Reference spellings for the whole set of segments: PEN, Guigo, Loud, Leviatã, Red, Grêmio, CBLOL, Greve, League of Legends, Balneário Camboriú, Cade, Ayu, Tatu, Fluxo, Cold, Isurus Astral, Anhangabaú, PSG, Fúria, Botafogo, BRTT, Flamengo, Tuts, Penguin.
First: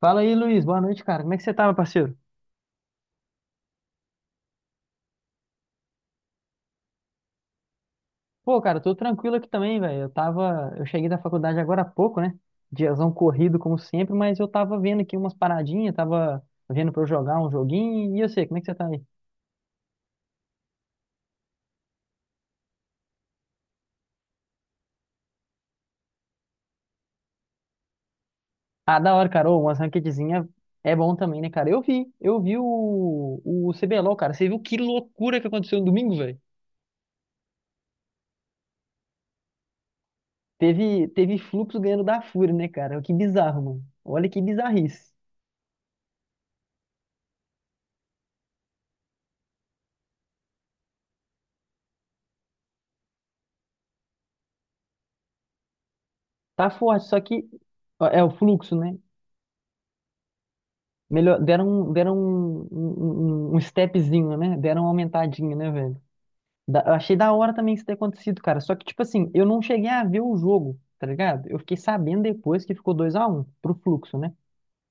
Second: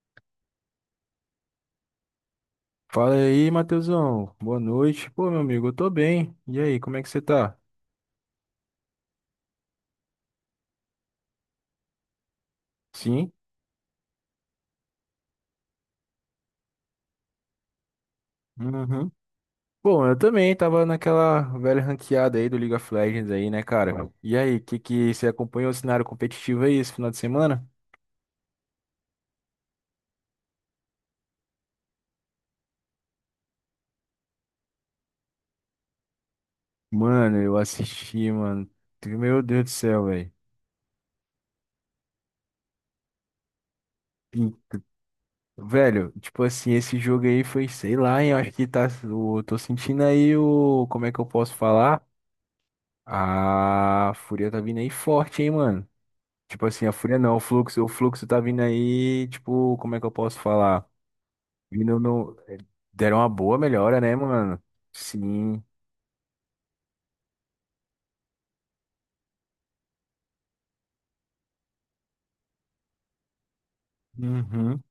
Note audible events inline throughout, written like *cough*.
Fala aí, Luiz. Boa noite, cara. Como é que você tá, meu parceiro? Fala aí, Matheusão. Boa noite. Pô, meu amigo, eu tô bem. E aí, como é que você tá? Pô, cara, tô tranquilo aqui também, velho. Eu cheguei da faculdade agora há pouco, né? Diazão Sim? corrido como sempre, mas eu tava vendo aqui umas paradinhas, tava vendo pra eu jogar um joguinho. E eu sei, como é que você tá aí? Uhum. Bom, eu também tava naquela velha ranqueada aí do League of Legends aí, né, cara? E aí, que você acompanhou o cenário competitivo aí esse final de semana? Ah, da hora, cara. Ô, umas ranqueadzinha é bom também, né, cara? Eu vi o CBLOL, cara. Você viu que loucura que aconteceu no domingo, velho? Mano, eu assisti, mano. Meu Deus do céu, velho. Teve Fluxo ganhando da Fúria, né, cara? Que bizarro, mano. Olha que E, bizarrice. Velho, tipo assim, esse jogo aí foi, sei lá, hein, eu acho que tá, eu tô sentindo aí o, como é que eu posso falar? A fúria tá vindo aí forte, hein, mano. Tipo Tá assim, a forte, fúria só não, o que fluxo, o ó, é fluxo o tá vindo Fluxo, né? aí, tipo, como é que eu posso falar? Melhor, deram, um- Vindo deram no. um, Deram uma um, um- boa um melhora, né, stepzinho, né? mano? Deram uma aumentadinha, Sim. né, velho? Eu achei da hora também isso ter acontecido, cara. Só que, tipo assim, eu não cheguei a ver o jogo, tá ligado? Eu fiquei sabendo depois que ficou 2-1 pro Fluxo, né? Uhum.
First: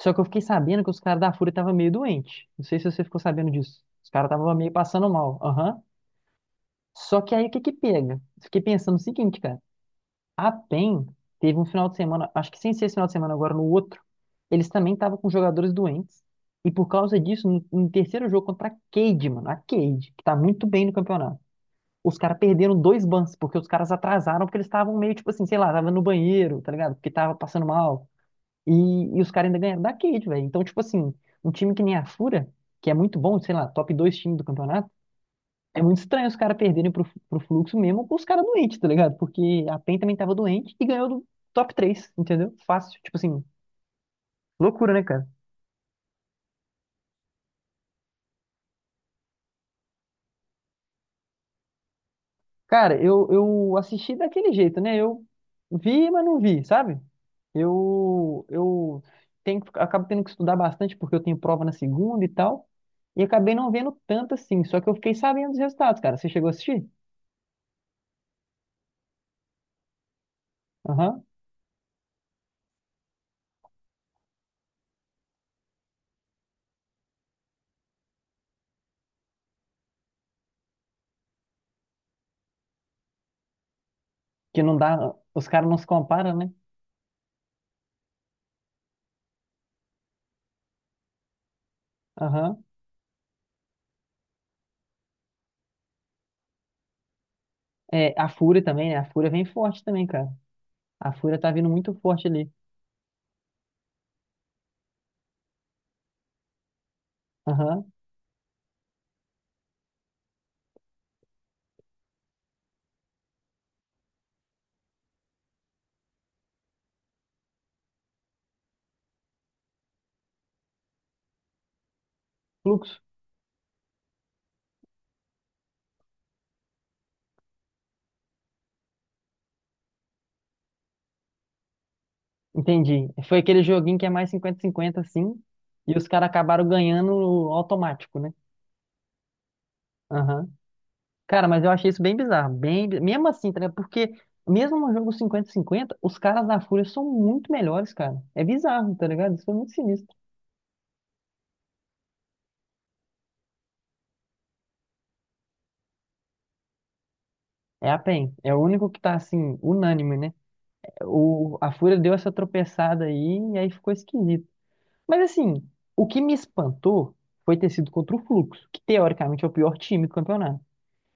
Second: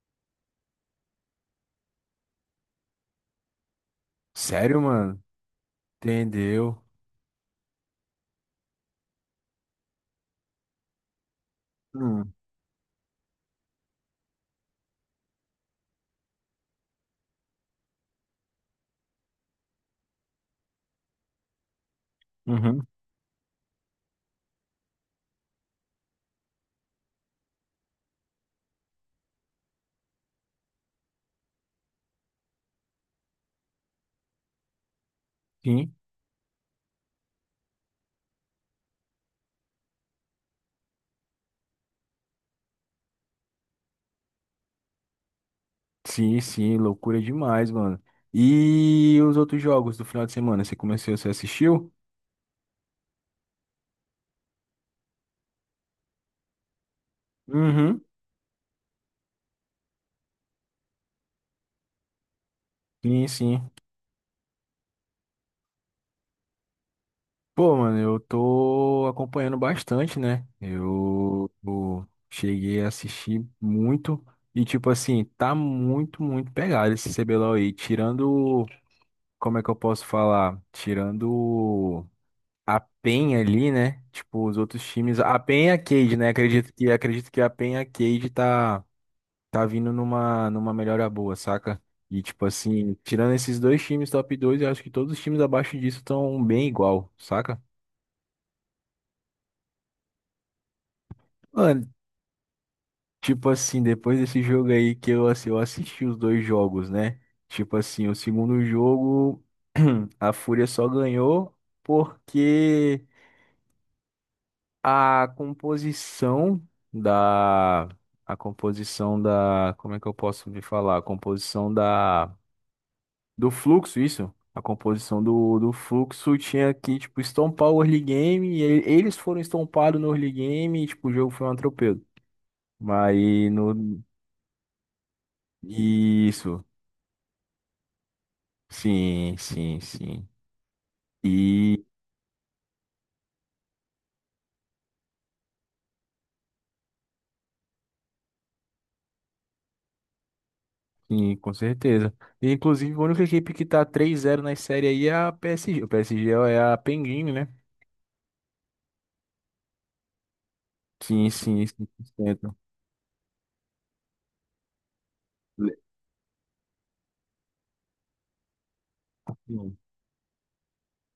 Só que eu fiquei sabendo que os caras da Fúria estavam meio doente. Não sei se você ficou sabendo disso. Os caras estavam meio Sério, passando mano? mal. Aham. Entendeu? Só que aí o que que pega? Fiquei pensando o seguinte, cara. A PEN teve um final de semana, Hum. acho que sem ser esse final de semana, agora no outro, eles também estavam com jogadores doentes. E por causa disso, no terceiro jogo contra a Cade, mano, a Cade, que tá muito bem no campeonato, os caras perderam Uhum. dois bans, porque os caras atrasaram, porque eles estavam meio tipo assim, sei lá, tava no banheiro, tá ligado? Porque tava passando mal. E, e os caras ainda ganharam da Cade, velho. Então, tipo assim, um time que nem a Fúria, que é muito bom, sei lá, top dois times do campeonato é Sim. muito estranho os caras perderem pro, pro Fluxo mesmo com os caras doentes, tá ligado? Porque a PEN também tava doente e ganhou do top 3, entendeu? Fácil. Tipo assim, loucura, né, cara? Sim, sim, loucura demais, mano. E os outros jogos do final de semana, você assistiu? Cara, eu assisti daquele jeito, né? Eu vi, mas não vi, sabe? Uhum. Eu, eu Acabo tendo que estudar bastante porque eu tenho prova na segunda e tal. E Sim, acabei sim. não vendo tanto assim. Só que eu fiquei sabendo dos resultados, cara. Você chegou a assistir? Pô, mano, eu tô acompanhando bastante, né? Aham. Eu cheguei a assistir muito e, tipo assim, tá muito, muito pegado esse CBLOL aí. Tirando, como é que eu posso falar? Tirando a PEN ali, né? Tipo, os Que não outros dá. times. A Os caras PEN e não a se Cade, né? comparam, né? Acredito que a PEN e a Cade tá, vindo numa melhora boa, saca? E, tipo Aham. assim, tirando esses dois times top dois, eu acho que todos os times abaixo disso estão bem igual, saca? É, a Fúria também, né? A Fúria vem forte também, cara. A Fúria tá vindo Mano, muito forte ali. tipo assim, depois desse jogo aí que eu assisti os dois jogos, né? Tipo Aham. assim, o segundo jogo, *clears throat* a Fúria só ganhou porque a composição da. A composição da. Como é que eu posso me falar? A composição da. Fluxo. Do fluxo, isso? A composição do fluxo tinha que, tipo, estompar o early game. E eles foram estompados no early game. E, tipo, o jogo foi um atropelo. Entendi. Foi Mas aquele joguinho no. que é mais 50-50, assim. E os caras Isso. acabaram ganhando automático, né? Sim, sim, sim. Aham. Cara, mas eu E achei isso bem bizarro. Mesmo assim, tá ligado? Porque mesmo no jogo 50-50, os caras da Fúria são muito melhores, cara. É bizarro, tá ligado? Isso foi muito sinistro. sim, com certeza. E, inclusive, a única equipe que tá 3-0 na série aí é a PSG. O PSG é a Penguin, né? É a PEN. É o único que tá, assim, unânime, né? Sim, O... sim, A Fúria deu essa 100%. tropeçada aí e aí ficou esquisito. Mas assim, Le- o que me espantou foi ter sido contra o Fluxo, que teoricamente é o pior Sim, time do campeonato.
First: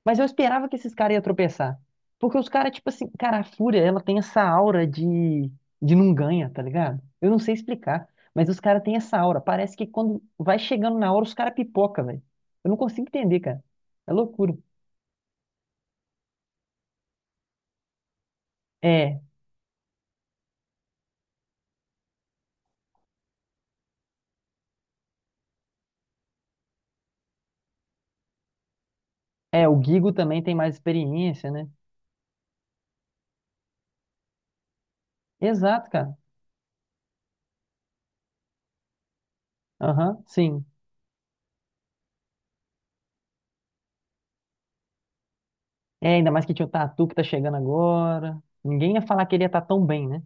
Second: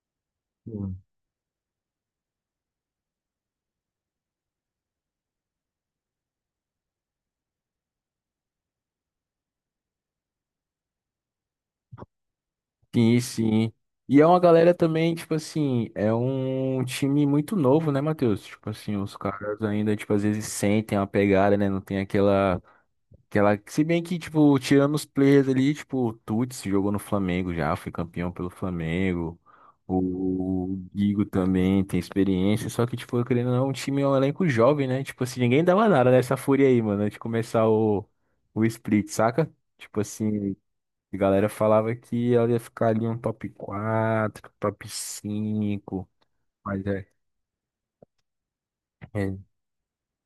Mas eu esperava que esses sim. caras iam tropeçar. Porque os caras, tipo assim, cara, a Fúria, ela tem essa aura de, não ganha, tá ligado? Eu não sei explicar, mas os caras têm essa aura. Parece que quando vai chegando na hora, os caras pipoca, velho. Eu não consigo Sim, entender, cara. sim. É E é uma loucura. galera também, tipo assim, é um time muito novo, né, Matheus? Tipo assim, os É, caras ainda, tipo, às vezes sentem uma pegada, né? Não tem aquela. Aquela, se bem que, tipo, tirando os players ali, tipo, o Tuts jogou no Flamengo já, foi campeão pelo Flamengo. é, o Guigo também tem mais O Guigo experiência, né? também tem experiência, só que, tipo, querendo ou não, o time é um elenco jovem, né? Tipo assim, ninguém dava Exato, nada cara. nessa fúria aí, mano, antes de começar o split, saca? Tipo Aham, assim, sim. a galera falava que ela ia ficar ali um top 4, top 5, É, ainda mais que tinha o mas é. Tatu que tá chegando agora. Ninguém ia falar que é ele ia estar tão bem, né?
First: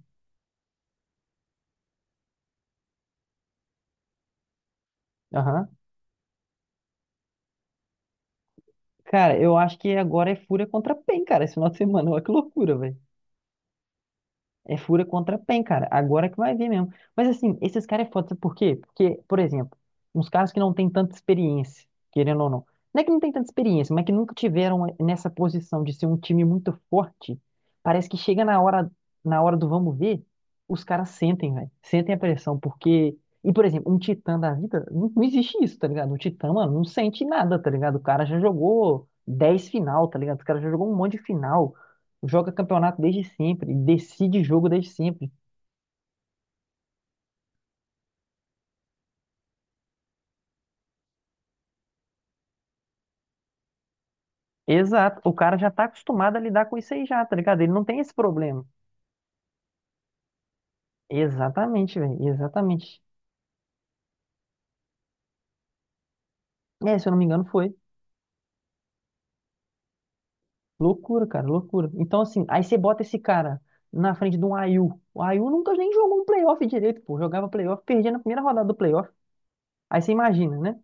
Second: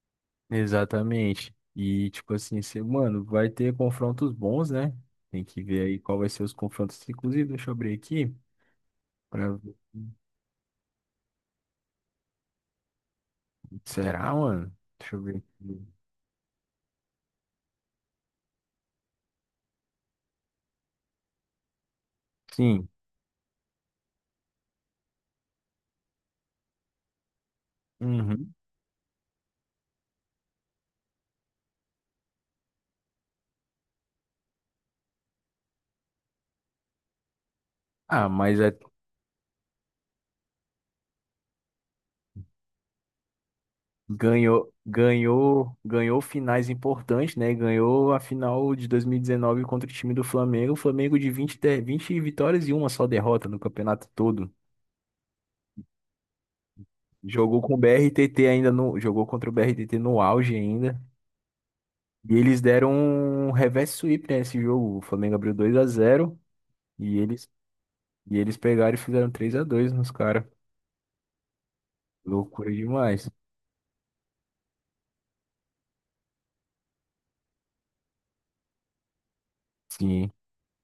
Exatamente. E, tipo assim, você, mano, vai ter confrontos bons, né? Tem que Aham. ver aí qual vai ser os confrontos. Inclusive, deixa eu abrir aqui. Cara, Pra eu ver. acho que agora é Fúria contra PEN, cara, esse final de semana. Olha que loucura, velho. Será, mano? É fura Deixa eu contra ver PEN, cara. aqui. Agora que vai ver mesmo. Mas assim, esses caras é foda, sabe por quê? Porque, por exemplo, uns caras que não têm tanta experiência, querendo ou não. Sim. Não é que não tem tanta experiência, mas que nunca tiveram nessa posição de ser um time muito forte. Parece que chega Uhum. Na hora do vamos ver, os caras sentem, velho. Sentem a pressão, porque. E, por exemplo, um titã da vida, não, não existe isso, tá ligado? O titã, mano, não sente nada, tá ligado? O cara Ah, já jogou 10 final, tá ligado? O cara já jogou um monte de final, joga campeonato desde sempre, decide jogo ganhou, desde sempre. ganhou, ganhou finais importantes, né? Ganhou a final de 2019 contra o time do Flamengo. O Flamengo de 20, 20 vitórias e uma só derrota no campeonato todo. Exato, o cara já tá acostumado a lidar com isso aí já, tá ligado? Jogou Ele com o não tem esse BRTT problema. ainda no, jogou contra o BRTT no auge ainda. Exatamente, velho, E eles deram exatamente. um reverse sweep, né, nesse jogo. O Flamengo abriu 2-0, É, se eu não e me engano, eles, foi. e eles pegaram e fizeram 3-2 nos caras. Loucura, cara, loucura. Então, assim, aí Loucura você bota esse demais. cara na frente de um Ayu. O Ayu nunca nem jogou um playoff direito, pô. Jogava playoff, perdia na primeira rodada do playoff. Aí você Sim. imagina, né?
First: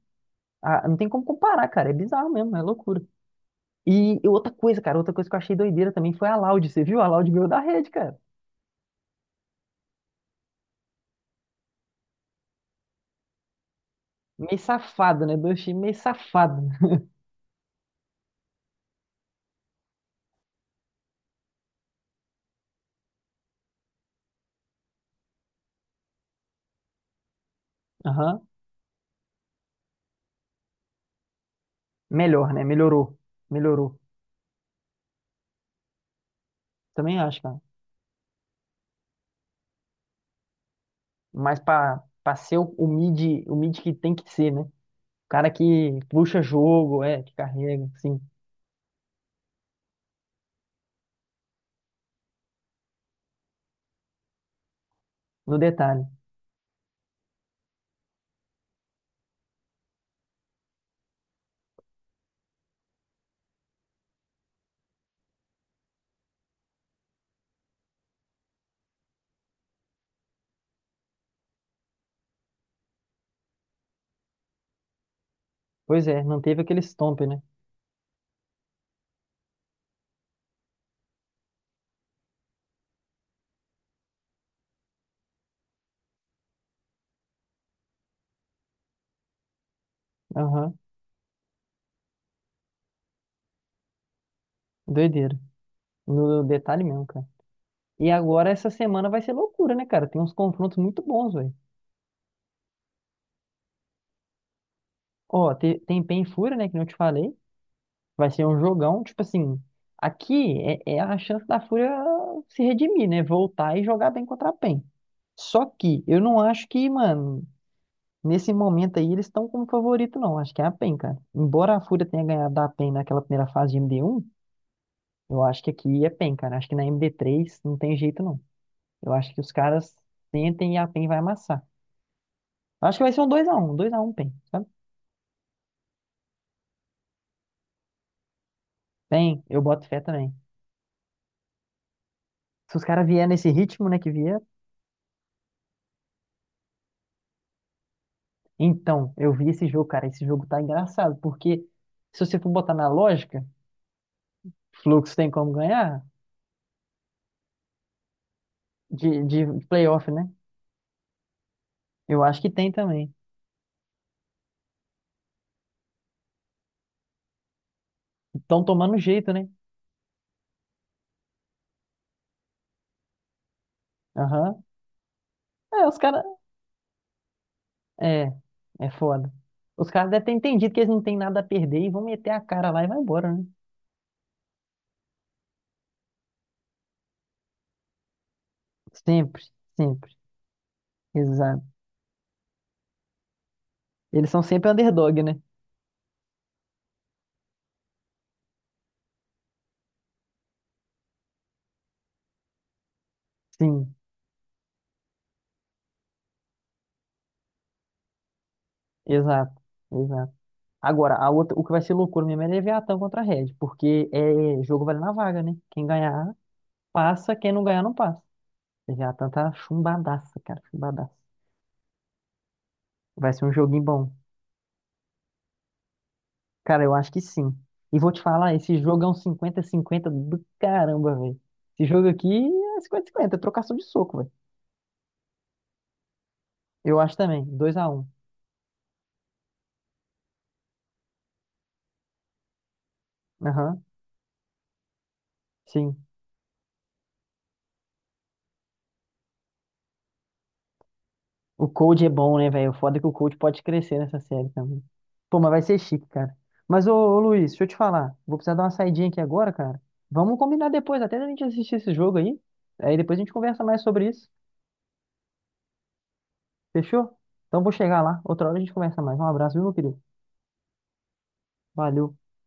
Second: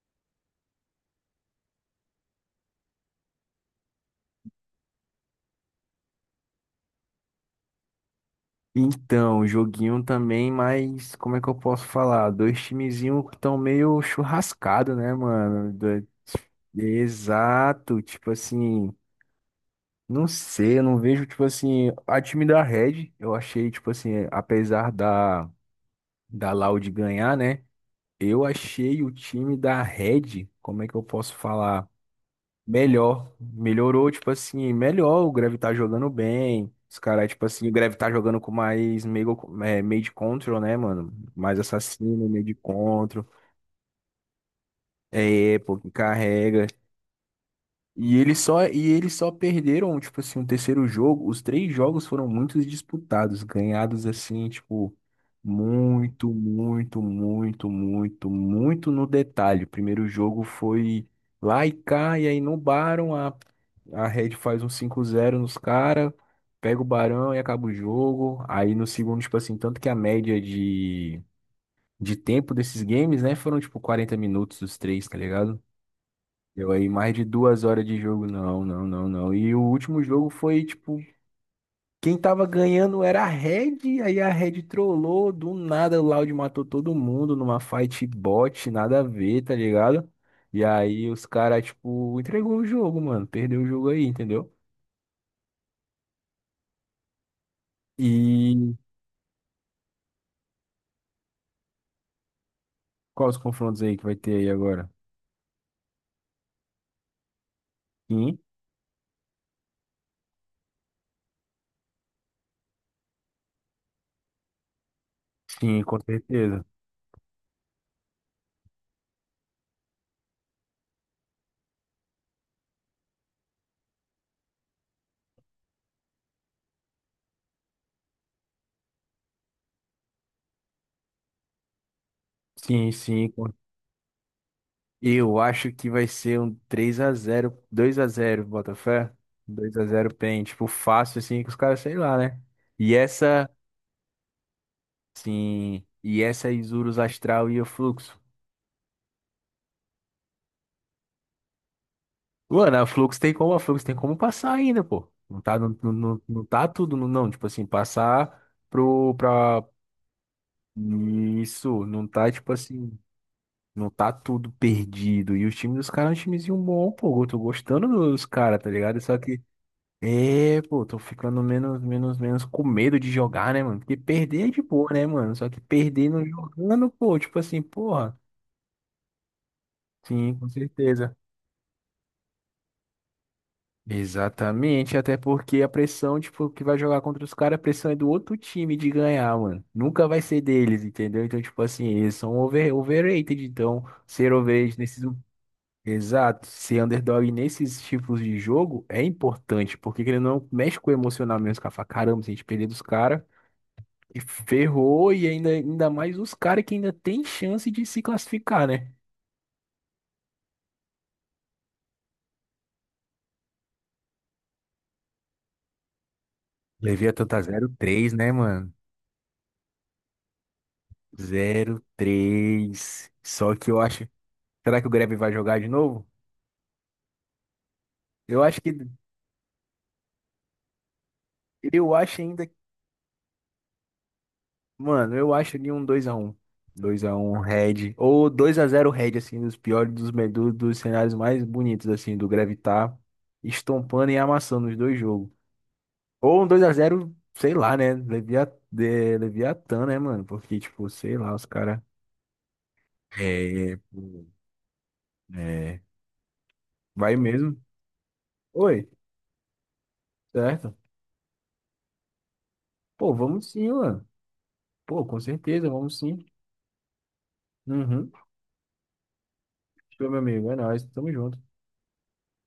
Ah, não tem como comparar, cara. É bizarro mesmo, é loucura. E outra coisa, cara, outra coisa que eu achei doideira também foi a Loud. Você viu? A Loud ganhou da Red, cara. Então, joguinho também, mas como é que eu posso falar? Dois timezinhos que estão meio Meio churrascado, né, safado, né? Dois mano? times meio safado. Exato, tipo assim, não sei, eu não vejo, tipo assim, a time da Red, eu achei, tipo assim, apesar da Loud ganhar, né? Eu Aham. achei o time da Red, como é que eu posso falar? Melhor, né? Melhorou. Melhor. Melhorou. Melhorou, tipo assim, melhor. O Greve tá jogando bem. Os Também caras, acho, tipo cara. assim, o Greve tá jogando com mais meio, meio de control, né, mano? Mas Mais pra, assassino, pra meio de ser o, o control. mid, o mid que tem que ser, né? O cara É, pô, que que puxa carrega. jogo, é, que carrega, E sim. eles só, e eles só perderam, tipo assim, o terceiro jogo. Os três jogos foram muito disputados, ganhados assim, tipo, No detalhe. muito, muito, muito, muito, muito no detalhe. O primeiro jogo foi lá e cá, e aí no Barão a Red faz um 5-0 nos caras, pega o Barão e acaba o jogo. Aí no segundo, tipo assim, tanto que a média de tempo desses games, né, foram tipo 40 minutos os três, tá ligado? Pois é, não teve Deu aquele aí mais stomp, de né? 2 horas de jogo, não, não, não, não. E o último jogo foi, tipo, quem tava ganhando era a Red, aí a Red trollou, do nada o Loud matou todo mundo numa fight bot, nada a ver, tá ligado? E Aham. aí os caras, tipo, entregou o jogo, mano, perdeu o jogo aí, entendeu? Doideira. No detalhe mesmo, cara. E agora essa E semana vai ser loucura, né, cara? Tem uns confrontos muito bons, velho. quais os confrontos aí que vai ter aí agora? Ó, tem Pain e Fúria, né? Que não te falei. Vai Sim, ser um jogão, tipo assim. Aqui é a chance da Fúria se redimir, né? Voltar e jogar bem contra a PEN. Só sim, com que eu não certeza. acho que, mano, nesse momento aí eles estão como favorito, não. Acho que é a PEN, cara. Embora a Fúria tenha ganhado da PEN naquela primeira fase de MD1, eu acho que aqui é PEN, cara. Acho que na MD3 não tem jeito, não. Eu acho que os caras sentem e a PEN vai amassar. Sim, Acho que vai ser um sim, dois a um um dois a um PEN, sabe? eu acho que vai ser um 3-0, 2-0 Botafé. PEN, eu dois a boto fé zero também. PEN, tipo, fácil assim, que os caras, sei lá, né? Se os E caras vierem nesse essa, ritmo, né, que vier, sim, e essa é Isurus Astral e o Fluxo. então, eu vi esse jogo, cara. Esse jogo tá engraçado, porque se você for botar Mano, a na Flux tem lógica, como, a Flux tem como passar ainda, pô. Fluxo tem Não como tá, não, não, ganhar não, não tá tudo, não, não. Tipo assim, passar pro, de pra. playoff, né? Isso, não Eu tá, acho que tipo tem assim, também. não tá tudo perdido. E o time dos caras é um timezinho bom, pô. Eu tô gostando dos caras, Estão tá tomando ligado? Só jeito, que. né? É, pô, tô ficando menos, menos, menos com medo de jogar, né, mano? Porque perder é de Aham. boa, né, mano? Só que É, os perder caras. não jogando, pô, tipo assim, porra. É, é foda. Os caras devem ter Sim, com entendido que eles não certeza. têm nada a perder e vão meter a cara lá e vai embora, né? Exatamente, até porque a pressão, tipo, que vai jogar contra os caras, a pressão é do outro time de ganhar, Sempre, mano. Nunca sempre. vai ser deles, entendeu? Então, tipo Exato. assim, eles são overrated. Então, Eles ser são sempre overrated nesses. Underdog, né? Exato, ser underdog nesses tipos de jogo é importante, porque ele não mexe com o emocional mesmo, cara. Fala, caramba, se a gente perder dos caras. Sim, E ferrou e ainda mais os caras que ainda tem chance de se classificar, né? exato, exato. Agora, a outra, o que vai ser loucura mesmo é Leviatã contra a Red, porque é jogo vale na vaga, né? Quem ganhar Levei a passa, tanta quem não zero ganhar não três, passa. né, mano? Já a tanta chumbadaça, cara, chumbadaça. 0-3. Vai ser um Só que eu joguinho acho. bom. Será que o Grêmio vai jogar de novo? Cara, eu acho que sim. E vou te Eu falar, acho que esse jogo é um 50 cinquenta do caramba, velho. Esse eu jogo acho aqui ainda, é 50-50, é trocação de soco, velho. mano, eu acho ali um 2-1. Eu acho 2-1 também, dois a Red. um Ou 2-0 Red, assim, dos piores, dos cenários mais bonitos, assim, do Greve tá Aham, estompando e amassando os dois jogos. sim. Ou um 2-0, sei lá, né? Leviatã, né, mano? Porque, tipo, sei lá, os O caras. Cold é bom, né, velho? O foda é que o Cold pode É, crescer nessa pô, série também. Pô, mas vai ser é. chique, cara. Mas, ô, Vai ô Luiz, mesmo. deixa eu te falar. Vou precisar dar uma Oi, saidinha aqui agora, cara. Vamos combinar certo? depois, até a gente assistir esse jogo aí. Aí Pô, depois a gente vamos conversa sim, mais mano. sobre isso. Pô, com certeza, vamos sim. Fechou? Então vou chegar Uhum. lá. Outra hora a gente conversa mais. Um abraço, viu, meu querido? Show, meu amigo. É nóis. Tamo junto. Valeu.